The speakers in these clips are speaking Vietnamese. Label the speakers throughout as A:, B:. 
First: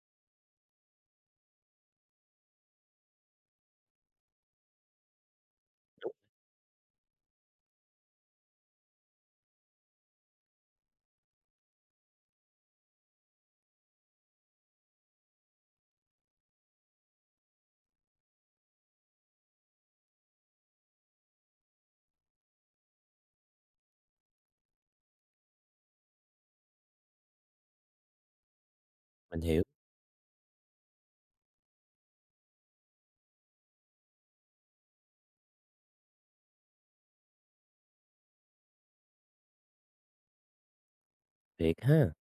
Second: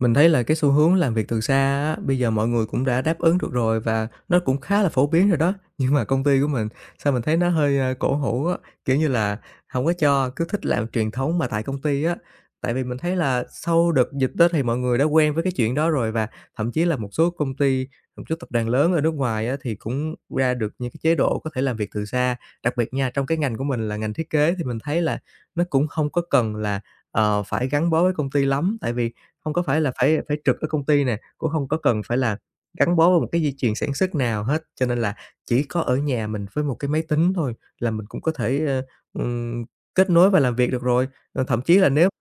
A: Mình thấy là cái xu hướng làm việc từ xa á, bây giờ mọi người cũng đã đáp ứng được rồi và nó cũng khá là phổ biến rồi đó. Nhưng mà công ty của mình, sao mình thấy nó hơi, cổ hủ á, kiểu như là, không có cho, cứ thích làm truyền thống mà tại công ty á. Tại vì mình thấy là sau đợt dịch á thì mọi người đã quen với cái chuyện đó rồi và thậm chí là một số công ty, một số tập đoàn lớn ở nước ngoài á thì cũng ra được những cái chế độ có thể làm việc từ xa. Đặc biệt nha, trong cái ngành của mình là ngành thiết kế thì mình thấy là nó cũng không có cần là, phải gắn bó với công ty lắm, tại vì
B: Mình
A: không có
B: hiểu,
A: phải là phải phải trực ở công ty nè, cũng không có cần phải là gắn bó với một cái dây chuyền sản xuất nào hết, cho nên là chỉ có ở nhà mình với một cái máy tính thôi là mình cũng có thể, ừm, kết nối và làm việc được rồi. Ờ, thậm
B: thiệt
A: chí là nếu,
B: ha.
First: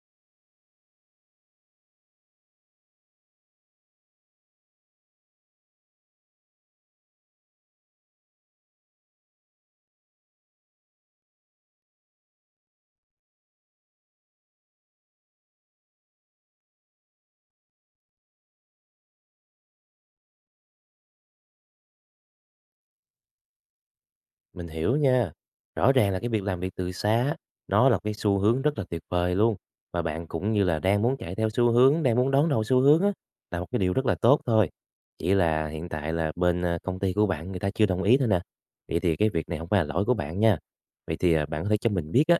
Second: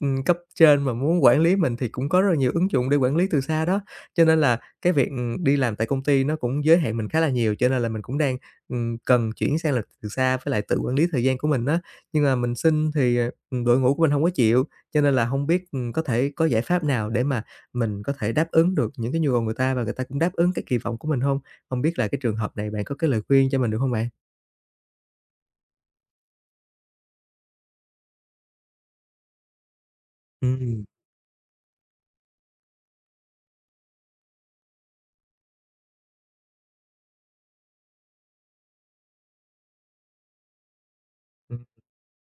A: cấp trên mà muốn quản lý mình thì cũng có rất là nhiều ứng dụng để quản lý từ xa đó. Cho nên là cái việc, đi làm tại công ty nó cũng giới hạn mình khá là nhiều, cho nên là mình cũng đang, cần chuyển sang làm từ xa với lại tự quản lý thời gian của mình á. Nhưng mà mình xin thì, đội ngũ của mình hông có chịu. Cho nên là không biết, có thể có giải pháp nào để mà mình có thể đáp ứng được những cái nhu cầu người ta và người ta cũng đáp ứng cái kỳ vọng của mình không? Không biết là cái trường hợp này bạn có cái lời khuyên cho mình được không bạn?
B: Mình hiểu nha. Rõ ràng là cái việc làm việc từ xa á, nó là cái xu hướng rất là tuyệt vời luôn. Và bạn cũng như là
A: Ừm,
B: đang muốn chạy theo xu hướng, đang muốn đón đầu xu hướng á, là một cái điều rất là tốt thôi. Chỉ là hiện tại là bên công ty của bạn người ta chưa đồng ý thôi nè. Vậy thì cái việc này không phải là lỗi của bạn nha. Vậy thì bạn
A: ừm,
B: có thể cho mình biết á,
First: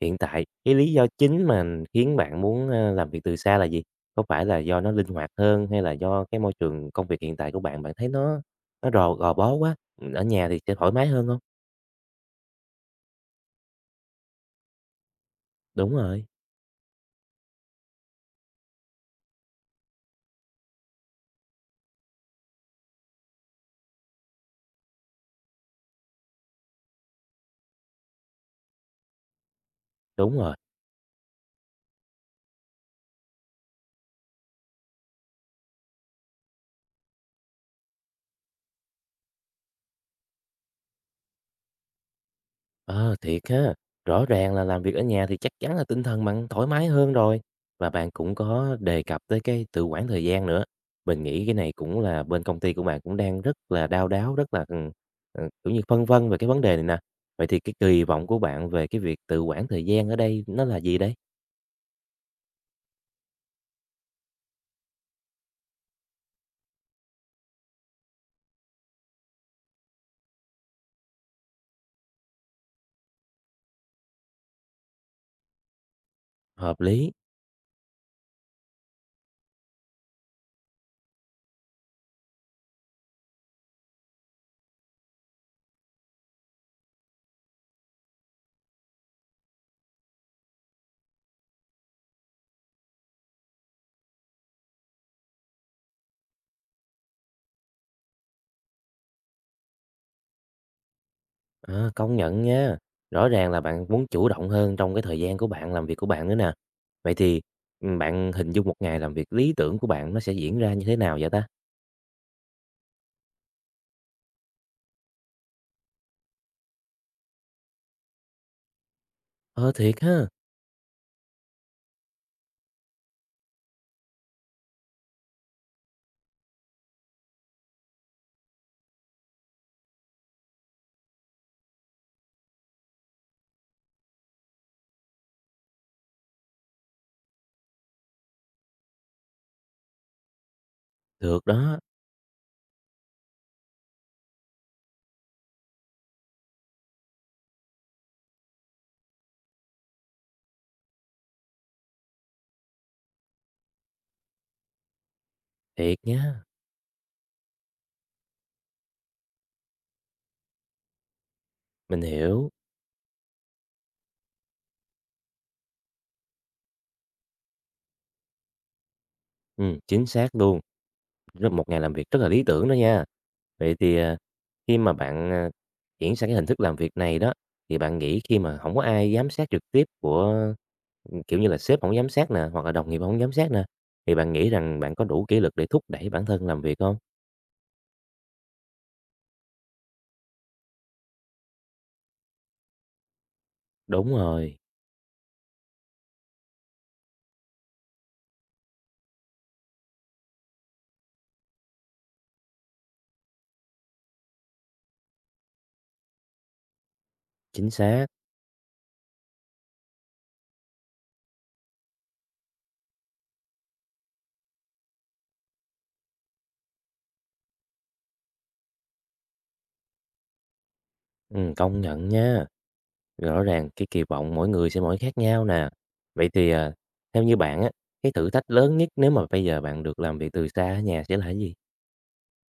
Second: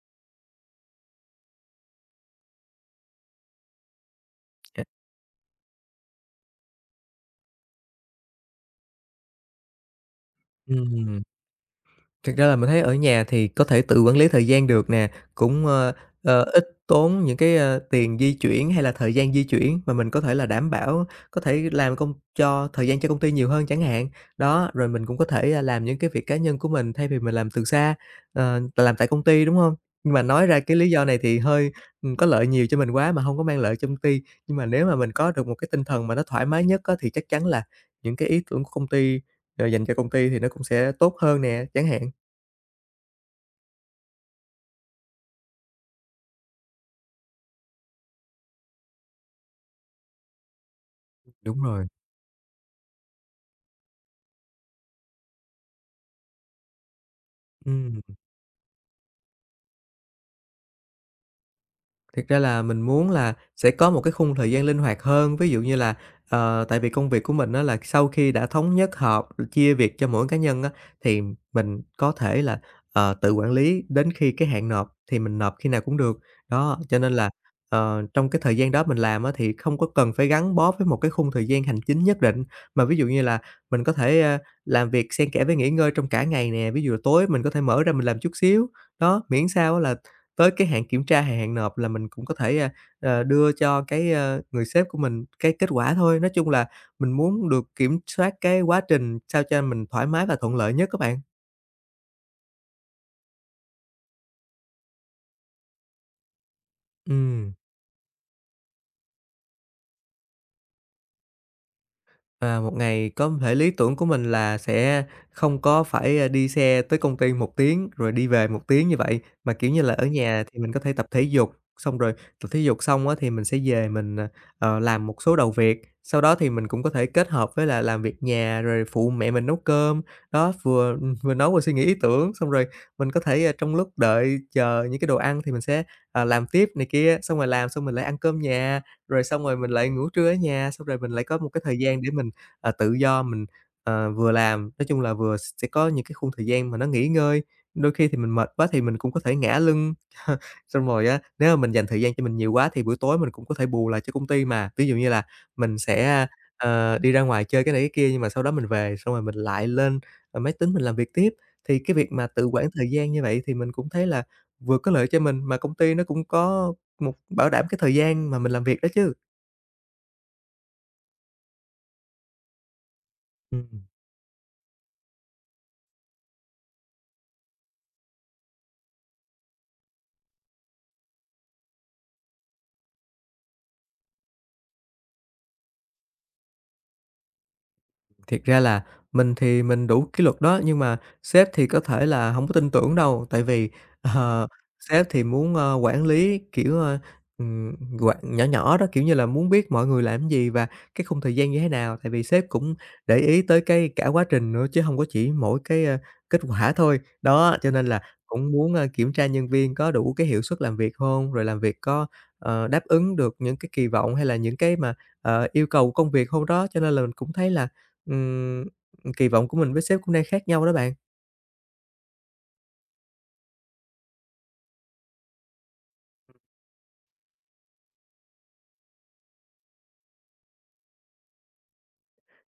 B: hiện tại cái lý do chính mà khiến bạn muốn làm việc từ xa là gì? Có phải là do
A: à,
B: nó linh hoạt hơn hay là do cái môi trường công việc hiện tại của bạn bạn thấy nó gò bó quá, ở nhà thì sẽ thoải mái hơn không?
A: Thực ra là mình thấy ở nhà thì có thể tự quản lý thời gian được nè, cũng,
B: Đúng rồi,
A: ít tốn những cái, tiền di chuyển hay là thời gian di chuyển mà mình có thể là đảm bảo có thể làm công cho thời gian cho công ty nhiều hơn chẳng hạn. Đó, rồi mình cũng có thể, làm những cái việc cá nhân của mình thay vì mình làm từ xa, t làm tại công ty, đúng không? Nhưng mà
B: đúng
A: nói
B: rồi.
A: ra cái lý do này thì hơi, có lợi nhiều cho mình quá mà không có mang lợi cho công ty. Nhưng mà nếu mà mình có được một cái tinh thần mà nó thoải mái nhất á, thì chắc chắn là những cái ý tưởng của công ty, dành cho công ty thì nó cũng sẽ tốt hơn nè, chẳng hạn.
B: Ờ, thiệt ha. Rõ ràng là làm việc ở nhà thì chắc chắn là tinh thần bạn thoải mái hơn rồi. Và bạn cũng có đề cập tới cái tự quản thời gian nữa. Mình nghĩ cái
A: Đúng
B: này
A: rồi.
B: cũng là bên công ty của bạn cũng đang rất là đau đáu, rất là, kiểu như, phân vân về cái vấn đề này nè. Vậy thì cái
A: Ừm,
B: kỳ vọng của bạn về cái việc tự quản thời gian ở đây nó là gì đấy?
A: thiệt ra là mình muốn là sẽ có một cái khung thời gian linh hoạt hơn, ví dụ như là, tại vì công việc của mình á là sau khi đã thống nhất họp, chia việc cho mỗi cá nhân á, thì mình có thể là, tự quản lý đến khi cái hạn nộp thì mình nộp khi nào cũng được. Đó,
B: Hợp
A: cho nên
B: lý.
A: là, trong cái thời gian đó mình làm á thì không có cần phải gắn bó với một cái khung thời gian hành chính nhất định, mà ví dụ như là mình có thể, làm việc xen kẽ với nghỉ ngơi trong cả ngày nè, ví dụ tối mình có thể mở ra mình làm chút xíu. Đó, miễn sao á là tới cái hạn kiểm tra hay hạn nộp là mình cũng có thể, đưa cho cái, người sếp của mình cái kết quả thôi. Nói chung là mình muốn được kiểm soát cái quá trình sao cho mình thoải mái và thuận lợi nhất các bạn.
B: À, công nhận nha. Rõ ràng là bạn muốn chủ động hơn trong cái thời gian của bạn, làm việc của bạn nữa nè. Vậy thì,
A: Ừm.
B: bạn hình dung một ngày làm việc lý tưởng của bạn nó sẽ diễn ra như thế nào vậy ta?
A: À, một ngày có thể lý tưởng của mình là sẽ không có phải, đi xe tới công ty một tiếng rồi đi về một tiếng như vậy, mà, kiểu
B: Ờ,
A: như là,
B: thiệt
A: ở
B: ha,
A: nhà thì mình có thể tập thể dục, xong rồi tập thể dục xong á thì mình sẽ về mình, làm một số đầu việc. Sau đó thì mình cũng có thể kết hợp với là làm việc nhà rồi phụ mẹ mình nấu cơm. Đó, vừa, vừa nấu vừa suy nghĩ ý tưởng, xong rồi mình có thể, trong lúc đợi chờ những cái đồ ăn thì mình sẽ, làm tiếp này kia, xong rồi làm xong mình lại ăn cơm nhà, rồi xong rồi mình lại ngủ trưa ở nhà, xong rồi mình lại có
B: được
A: một cái thời
B: đó,
A: gian để mình tự do mình, vừa làm, nói chung là vừa sẽ có những cái khung thời gian mà nó nghỉ ngơi. Đôi khi thì mình mệt quá thì mình cũng có thể ngả lưng, xong rồi á, nếu mà mình dành thời gian cho mình nhiều quá thì buổi tối mình cũng có thể bù lại cho công ty mà. Ví dụ như là mình
B: thiệt
A: sẽ,
B: nha,
A: đi ra ngoài chơi cái này cái kia nhưng mà sau đó mình về, xong rồi mình lại lên, máy tính mình làm việc tiếp. Thì cái
B: mình
A: việc mà tự
B: hiểu.
A: quản thời gian như vậy thì mình cũng thấy là vừa có lợi cho mình, mà công ty nó cũng có một bảo đảm cái thời gian mà mình làm việc đó chứ.
B: Chính xác luôn. Rất một ngày làm việc rất là lý tưởng đó nha. Vậy
A: Ừm.
B: thì, khi mà bạn, chuyển sang cái hình thức làm việc này đó, thì bạn nghĩ khi mà không có ai giám sát trực tiếp của kiểu như là, sếp không giám sát nè, hoặc là đồng nghiệp không giám sát nè, thì bạn nghĩ rằng bạn có đủ kỷ luật để thúc đẩy bản thân làm việc không?
A: Thiệt ra là mình thì mình đủ kỷ luật đó, nhưng mà sếp thì có thể là hổng có tin tưởng đâu, tại vì,
B: Đúng
A: ờ,
B: rồi,
A: sếp thì muốn, quản lý, kiểu, ừm, quản nhỏ nhỏ đó, kiểu như là, muốn biết mọi người làm gì và cái khung thời gian như thế nào. Tại vì sếp cũng để ý tới cái cả quá trình nữa chứ hông có chỉ mỗi cái, kết quả thôi. Đó, cho
B: chính
A: nên là
B: xác,
A: cũng muốn, kiểm tra nhân viên có đủ cái hiệu suất làm việc hông, rồi làm việc có, đáp ứng được những cái kỳ vọng hay là những cái mà, yêu cầu công việc hông đó. Cho nên là mình cũng thấy là Ừm, kỳ vọng của mình với sếp cũng đang khác nhau đó bạn.
B: công nhận nha. Rõ ràng cái kỳ vọng mỗi người sẽ mỗi khác nhau nè. Vậy thì, theo như bạn á, cái thử thách lớn nhất nếu mà bây giờ bạn được làm việc từ xa ở nhà sẽ là cái gì?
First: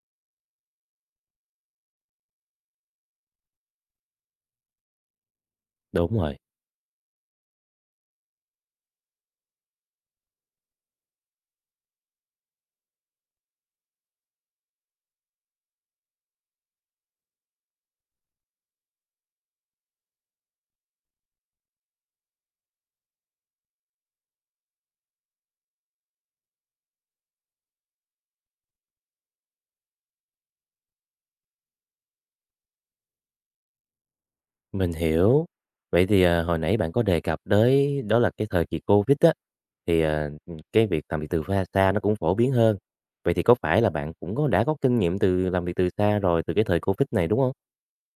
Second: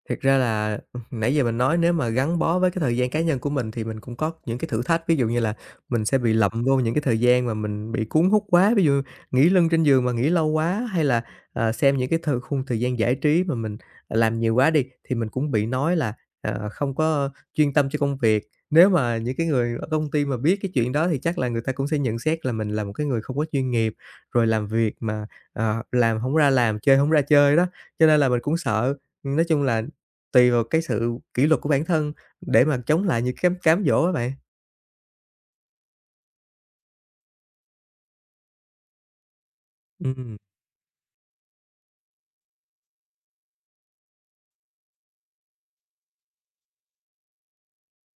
A: Thiệt ra là, nãy giờ mình nói nếu mà gắn bó với cái thời gian cá nhân của mình thì mình cũng có những cái thử thách, ví dụ như là mình sẽ
B: Đúng
A: bị
B: rồi.
A: lậm vô những cái thời gian mà mình bị cuốn hút quá, ví dụ nghỉ lưng trên giường mà nghỉ lâu quá, hay là, xem những cái thời khung thời gian giải trí mà mình, làm nhiều quá đi, thì mình cũng bị nói là, không có chuyên tâm cho công việc. Nếu mà những cái người ở công ty mà biết cái chuyện đó thì chắc là người ta cũng sẽ nhận xét là mình là một cái người không có chuyên nghiệp, rồi làm việc mà, làm không ra làm, chơi không ra chơi đó, cho nên là mình cũng sợ. Nói chung là tùy vào cái sự kỷ luật của bản thân để mà chống lại những cái cám cám dỗ á bạn.
B: Mình hiểu. Vậy thì, hồi nãy bạn có đề cập tới đó là cái thời kỳ Covid á, thì,
A: Ừm.
B: cái việc làm việc từ xa nó cũng phổ biến hơn. Vậy thì có phải là bạn cũng có đã có kinh nghiệm từ làm việc từ xa rồi từ cái thời Covid này, đúng không?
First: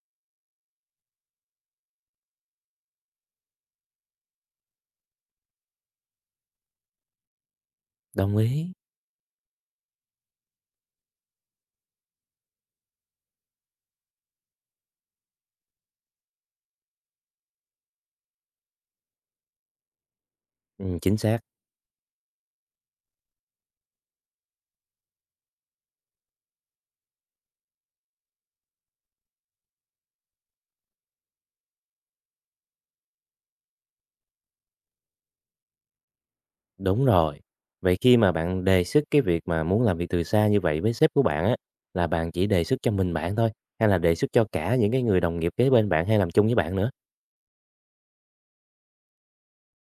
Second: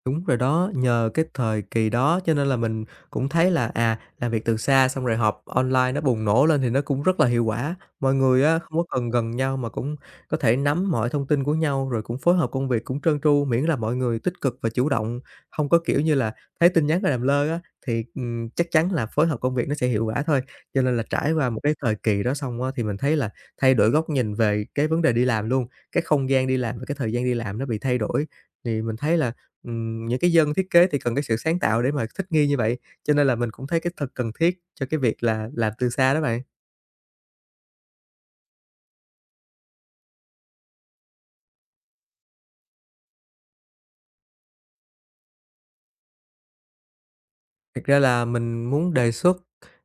A: Đúng rồi đó, nhờ cái thời kỳ đó cho nên là mình cũng thấy là, làm việc từ xa xong rồi họp online nó bùng nổ lên thì nó cũng rất là hiệu quả. Mọi
B: Đồng
A: người á,
B: ý.
A: không có cần gần nhau mà cũng có thể nắm mọi thông tin của nhau, rồi cũng phối hợp công việc cũng trơn tru, miễn là mọi người tích cực và chủ động, không có, kiểu như là, thấy tin nhắn rồi làm lơ á, thì, chắc chắn là phối hợp công việc nó sẽ hiệu quả thôi. Cho nên là
B: Chính
A: trải
B: xác,
A: qua một cái thời kỳ đó xong á, thì mình thấy là thay đổi góc nhìn về cái vấn đề đi làm luôn, cái không gian đi làm và cái thời gian đi làm nó bị thay đổi. Thì mình thấy là những cái dân thiết kế thì cần cái sự sáng tạo để mà thích nghi như vậy, cho nên là mình cũng thấy cái thật cần thiết cho cái việc là làm từ xa đó bạn.
B: đúng rồi. Vậy khi mà bạn đề xuất cái việc mà muốn làm việc từ xa như vậy với sếp của bạn á, là bạn chỉ đề xuất cho mình bạn thôi, hay là đề xuất cho cả những cái người đồng nghiệp kế bên bạn hay làm chung với bạn nữa?
A: Thực ra là mình muốn đề xuất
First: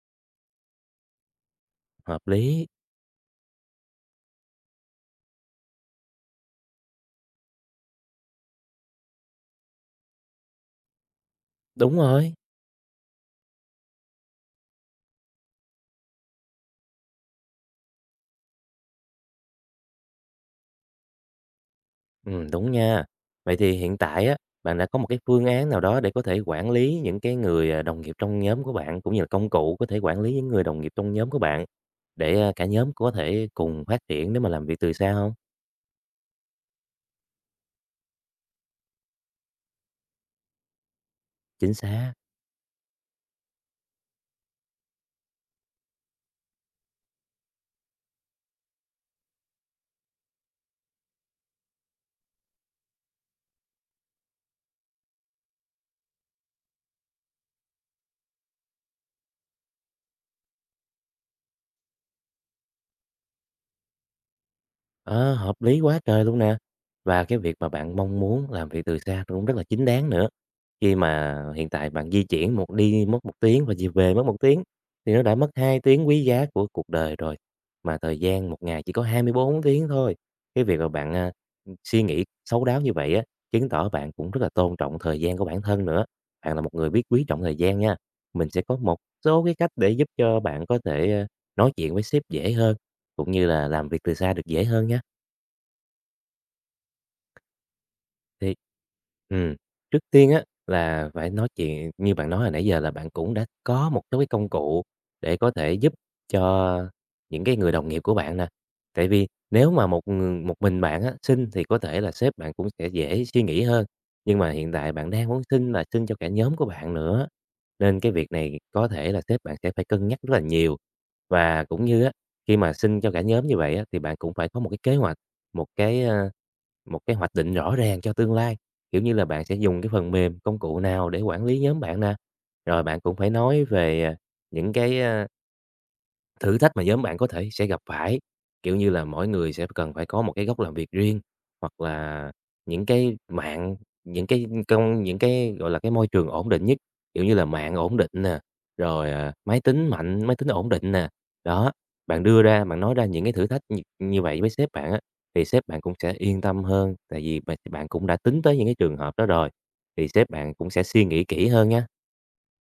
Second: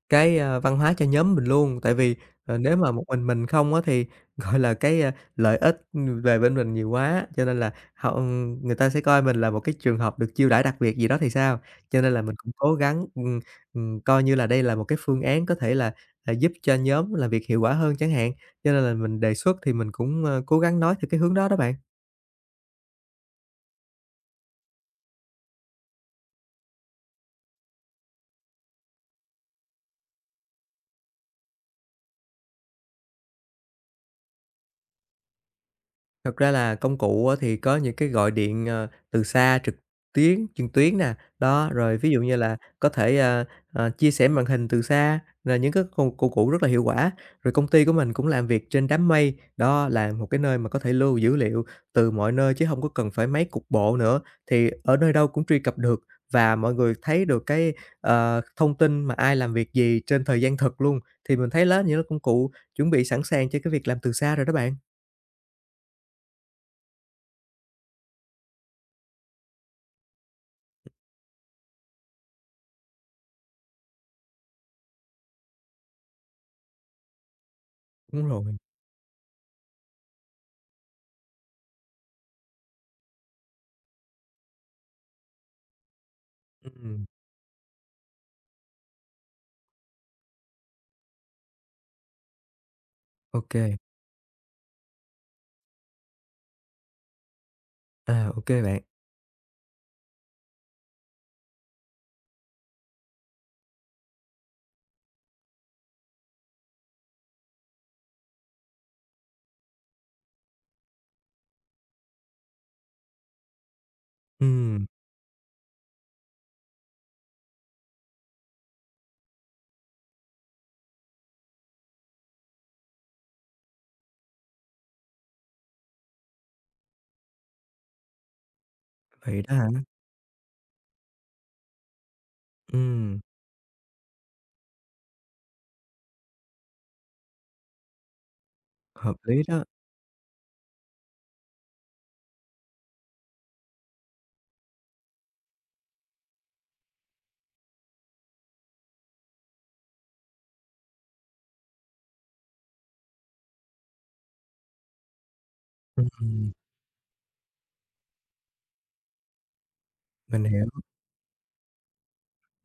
A: cái, văn hóa cho nhóm mình luôn, tại vì,
B: Hợp lý,
A: nếu mà một mình không á thì, gọi là, cái, lợi ích, về bên mình nhiều quá, cho nên là họ ừ, người ta sẽ coi mình là một cái trường hợp được chiêu đãi đặc biệt gì đó thì sao?
B: đúng
A: Cho nên là
B: rồi.
A: mình cũng cố gắng, coi như là đây là một cái phương án có thể là, giúp cho nhóm làm việc hiệu quả hơn chẳng hạn, cho nên là mình đề xuất thì mình cũng, cố gắng nói theo cái hướng đó đó bạn.
B: Đúng nha. Vậy thì hiện tại á, bạn đã có một cái phương án nào đó để có thể quản lý những cái người, đồng nghiệp trong nhóm của bạn, cũng như là công cụ có thể quản lý những người đồng nghiệp trong nhóm của bạn, để, cả nhóm có thể cùng phát triển nếu mà làm việc từ xa không?
A: Thật ra là công cụ á thì có những cái gọi điện, từ xa trực tuyến truyền tuyến nè, đó,
B: Chính
A: rồi ví
B: xác.
A: dụ như là có thể, chia sẻ màn hình từ xa là những cái công công cụ rất là hiệu quả. Rồi công ty của mình cũng làm việc trên đám mây, đó là một cái nơi mà có thể lưu dữ liệu từ mọi nơi chứ hông có cần phải máy cục bộ nữa, thì ở nơi đâu cũng truy cập được và mọi người thấy được cái, thông tin mà ai làm việc gì trên thời gian thực luôn. Thì mình thấy lá những cái công cụ chuẩn bị sẵn sàng cho cái việc làm từ xa rồi đó bạn.
B: Ờ, hợp lý quá trời luôn nè. Và cái việc mà bạn mong muốn làm việc từ xa cũng rất là chính đáng nữa. Khi mà hiện tại bạn di chuyển một đi mất 1 tiếng và về về mất 1 tiếng thì nó đã mất 2 tiếng quý giá của cuộc đời rồi. Mà thời
A: Đúng rồi,
B: gian một ngày chỉ có 24 tiếng thôi. Cái việc mà bạn, suy nghĩ thấu đáo như vậy á, chứng tỏ bạn cũng rất là tôn trọng thời gian của bản thân nữa. Bạn là một người biết
A: ừm.
B: quý trọng thời gian nha. Mình sẽ có một số cái cách để giúp cho bạn có thể, nói chuyện với sếp dễ hơn, cũng như
A: OK,
B: là
A: kê,
B: làm việc từ xa được dễ hơn nha.
A: ô
B: Thì
A: bạn.
B: ừm, trước tiên á, là phải nói chuyện như bạn nói hồi nãy giờ là bạn cũng đã có một số cái công cụ để có thể giúp cho những cái người đồng nghiệp của bạn nè. Tại vì nếu mà một người một mình bạn á, xin thì có thể là sếp bạn cũng sẽ dễ suy nghĩ hơn, nhưng mà hiện
A: Ừm,
B: tại bạn đang muốn xin là xin cho cả nhóm của bạn nữa, nên cái việc này có thể là sếp bạn sẽ phải cân nhắc rất là nhiều. Và cũng như á, khi mà xin cho cả nhóm như vậy á, thì bạn cũng phải có một cái kế hoạch một cái, một cái hoạch định rõ ràng cho tương lai, kiểu như là,
A: vậy
B: bạn
A: đó
B: sẽ
A: hả?
B: dùng cái phần mềm, công cụ nào để quản lý nhóm bạn nè. Rồi bạn cũng
A: Ừm,
B: phải nói về, những cái, thử thách mà nhóm bạn có thể sẽ gặp phải, kiểu như là,
A: hợp
B: mỗi
A: lý
B: người
A: đó.
B: sẽ cần phải có một cái góc làm việc riêng, hoặc là những cái mạng những cái công những cái, gọi là, cái môi trường ổn định nhất, kiểu như là, mạng ổn định nè, rồi, máy tính mạnh, máy tính ổn định nè. Đó, bạn đưa ra, bạn nói ra những cái thử thách như như vậy với sếp bạn á, thì sếp bạn cũng sẽ yên
A: Ừm,
B: tâm hơn, tại vì bạn bạn cũng đã tính tới những cái trường hợp đó rồi, thì sếp
A: mình
B: bạn
A: hiểu.
B: cũng sẽ suy nghĩ kỹ hơn nha.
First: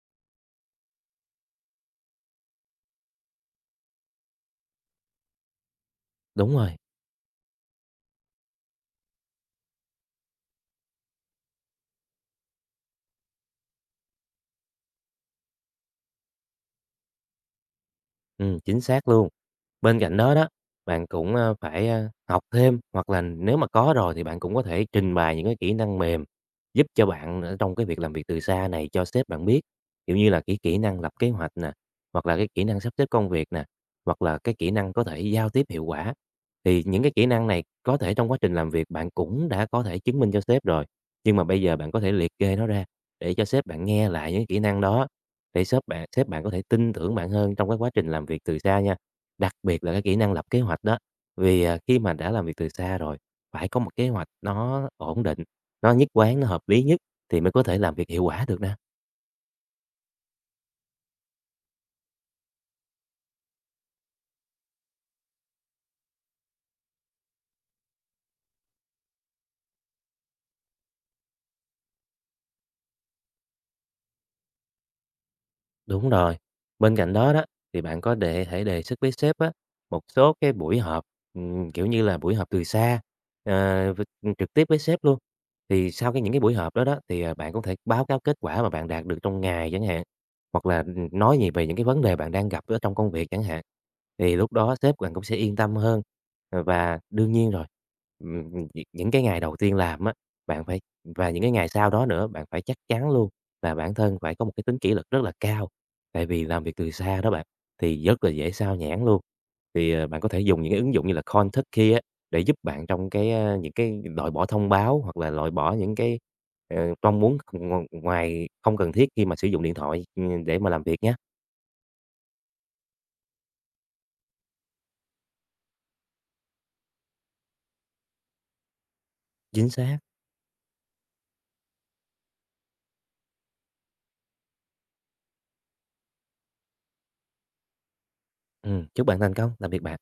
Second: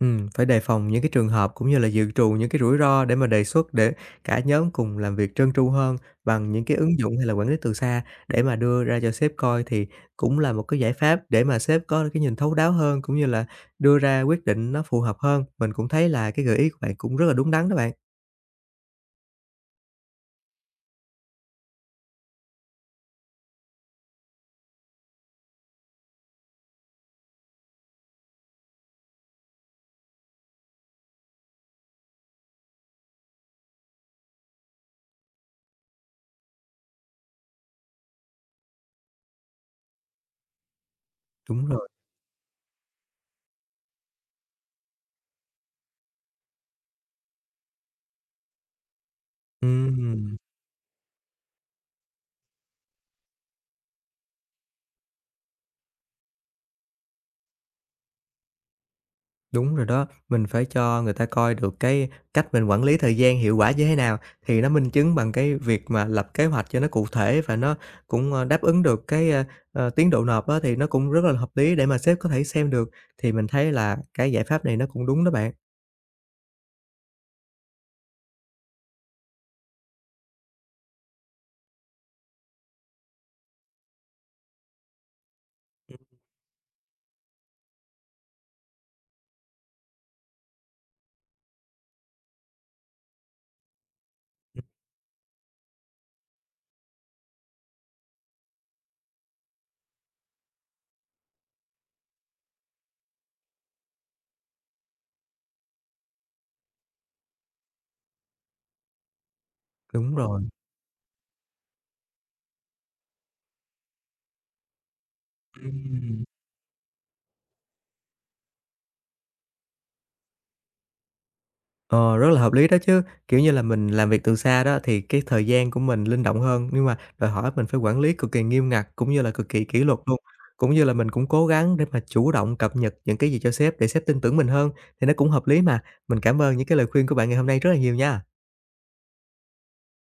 A: Phải đề phòng những cái trường hợp cũng như là dự trù những cái rủi ro để mà đề xuất để cả nhóm cùng làm việc trơn tru hơn bằng
B: Đúng
A: những
B: rồi,
A: cái ứng dụng hay là quản lý từ xa để mà đưa ra cho sếp coi thì cũng là một cái giải pháp để mà sếp có cái nhìn thấu đáo hơn, cũng như là đưa ra quyết định nó phù hợp hơn. Mình cũng thấy là cái gợi ý của bạn cũng rất là đúng đắn đó bạn.
B: chính xác luôn. Bên cạnh đó đó, bạn cũng, phải, học thêm, hoặc là nếu mà có rồi thì bạn cũng có thể trình bày những cái kỹ năng mềm giúp cho bạn ở trong cái việc làm việc từ xa này cho sếp bạn biết, kiểu như là, cái kỹ năng lập kế hoạch nè, hoặc là cái kỹ năng sắp xếp công việc nè, hoặc là cái kỹ năng có thể giao tiếp hiệu quả. Thì những cái kỹ năng này có thể trong quá trình làm việc bạn cũng đã có thể chứng minh cho sếp rồi, nhưng mà bây
A: Đúng
B: giờ
A: rồi.
B: bạn có thể liệt kê nó ra để cho sếp bạn nghe lại những kỹ năng đó, để sếp bạn có thể tin tưởng bạn hơn trong cái quá trình làm việc từ xa nha. Đặc biệt là cái kỹ năng
A: Ừm.
B: lập kế hoạch đó, vì, khi mà đã làm việc từ xa rồi, phải có một kế hoạch nó ổn định, nó nhất quán, nó hợp lý nhất thì mới có thể làm việc hiệu quả được nè.
A: Đúng rồi đó, mình phải cho người ta coi được cái cách mình quản lý thời gian hiệu quả như thế nào, thì nó minh chứng bằng cái việc mà lập kế hoạch cho nó cụ thể và nó cũng, đáp ứng được cái, tiến độ nộp á, thì nó cũng rất là hợp lý để mà sếp có thể xem được. Thì mình thấy là cái giải pháp này nó cũng đúng đó bạn.
B: Đúng rồi. Bên cạnh đó đó thì bạn có thể đề xuất với sếp á, một số cái buổi họp, kiểu như là, buổi họp từ xa, ờ, v trực tiếp với sếp luôn. Thì sau cái những cái buổi họp đó đó thì, bạn cũng thể báo cáo kết quả mà bạn đạt được trong ngày chẳng hạn, hoặc là, nói gì về những cái vấn đề bạn đang gặp ở trong công việc chẳng hạn. Thì lúc đó sếp bạn cũng sẽ yên tâm hơn. Ờ, và đương nhiên rồi, những cái ngày đầu tiên làm á, bạn phải và những cái ngày sau đó nữa, bạn phải chắc chắn luôn là bản thân phải có một cái tính kỷ luật rất là cao. Tại vì làm việc từ xa đó bạn, thì rất là dễ sao nhãng luôn. Thì,
A: Đúng
B: bạn có thể
A: rồi.
B: dùng những cái ứng dụng như là Contiki á, để giúp bạn trong cái, những cái loại bỏ thông báo hoặc là loại bỏ những cái,
A: Ừm.
B: mong muốn ngoài không cần thiết khi mà sử dụng điện thoại, để mà làm việc nhé.
A: Ờ, rất là hợp lý đó chứ, kiểu như là, mình làm việc từ xa đó thì cái thời gian của mình linh động hơn, nhưng mà đòi hỏi mình phải quản lý cực kỳ nghiêm ngặt, cũng như là cực kỳ
B: Chính
A: kỷ luật
B: xác.
A: luôn. Cũng như là mình cũng cố gắng để mà chủ động cập nhật những cái gì cho sếp để sếp tin tưởng mình hơn, thì nó cũng hợp lý mà. Mình cảm ơn những cái lời khuyên của bạn ngày hôm nay rất là nhiều nha.
B: Chúc bạn thành công, làm việc bạn.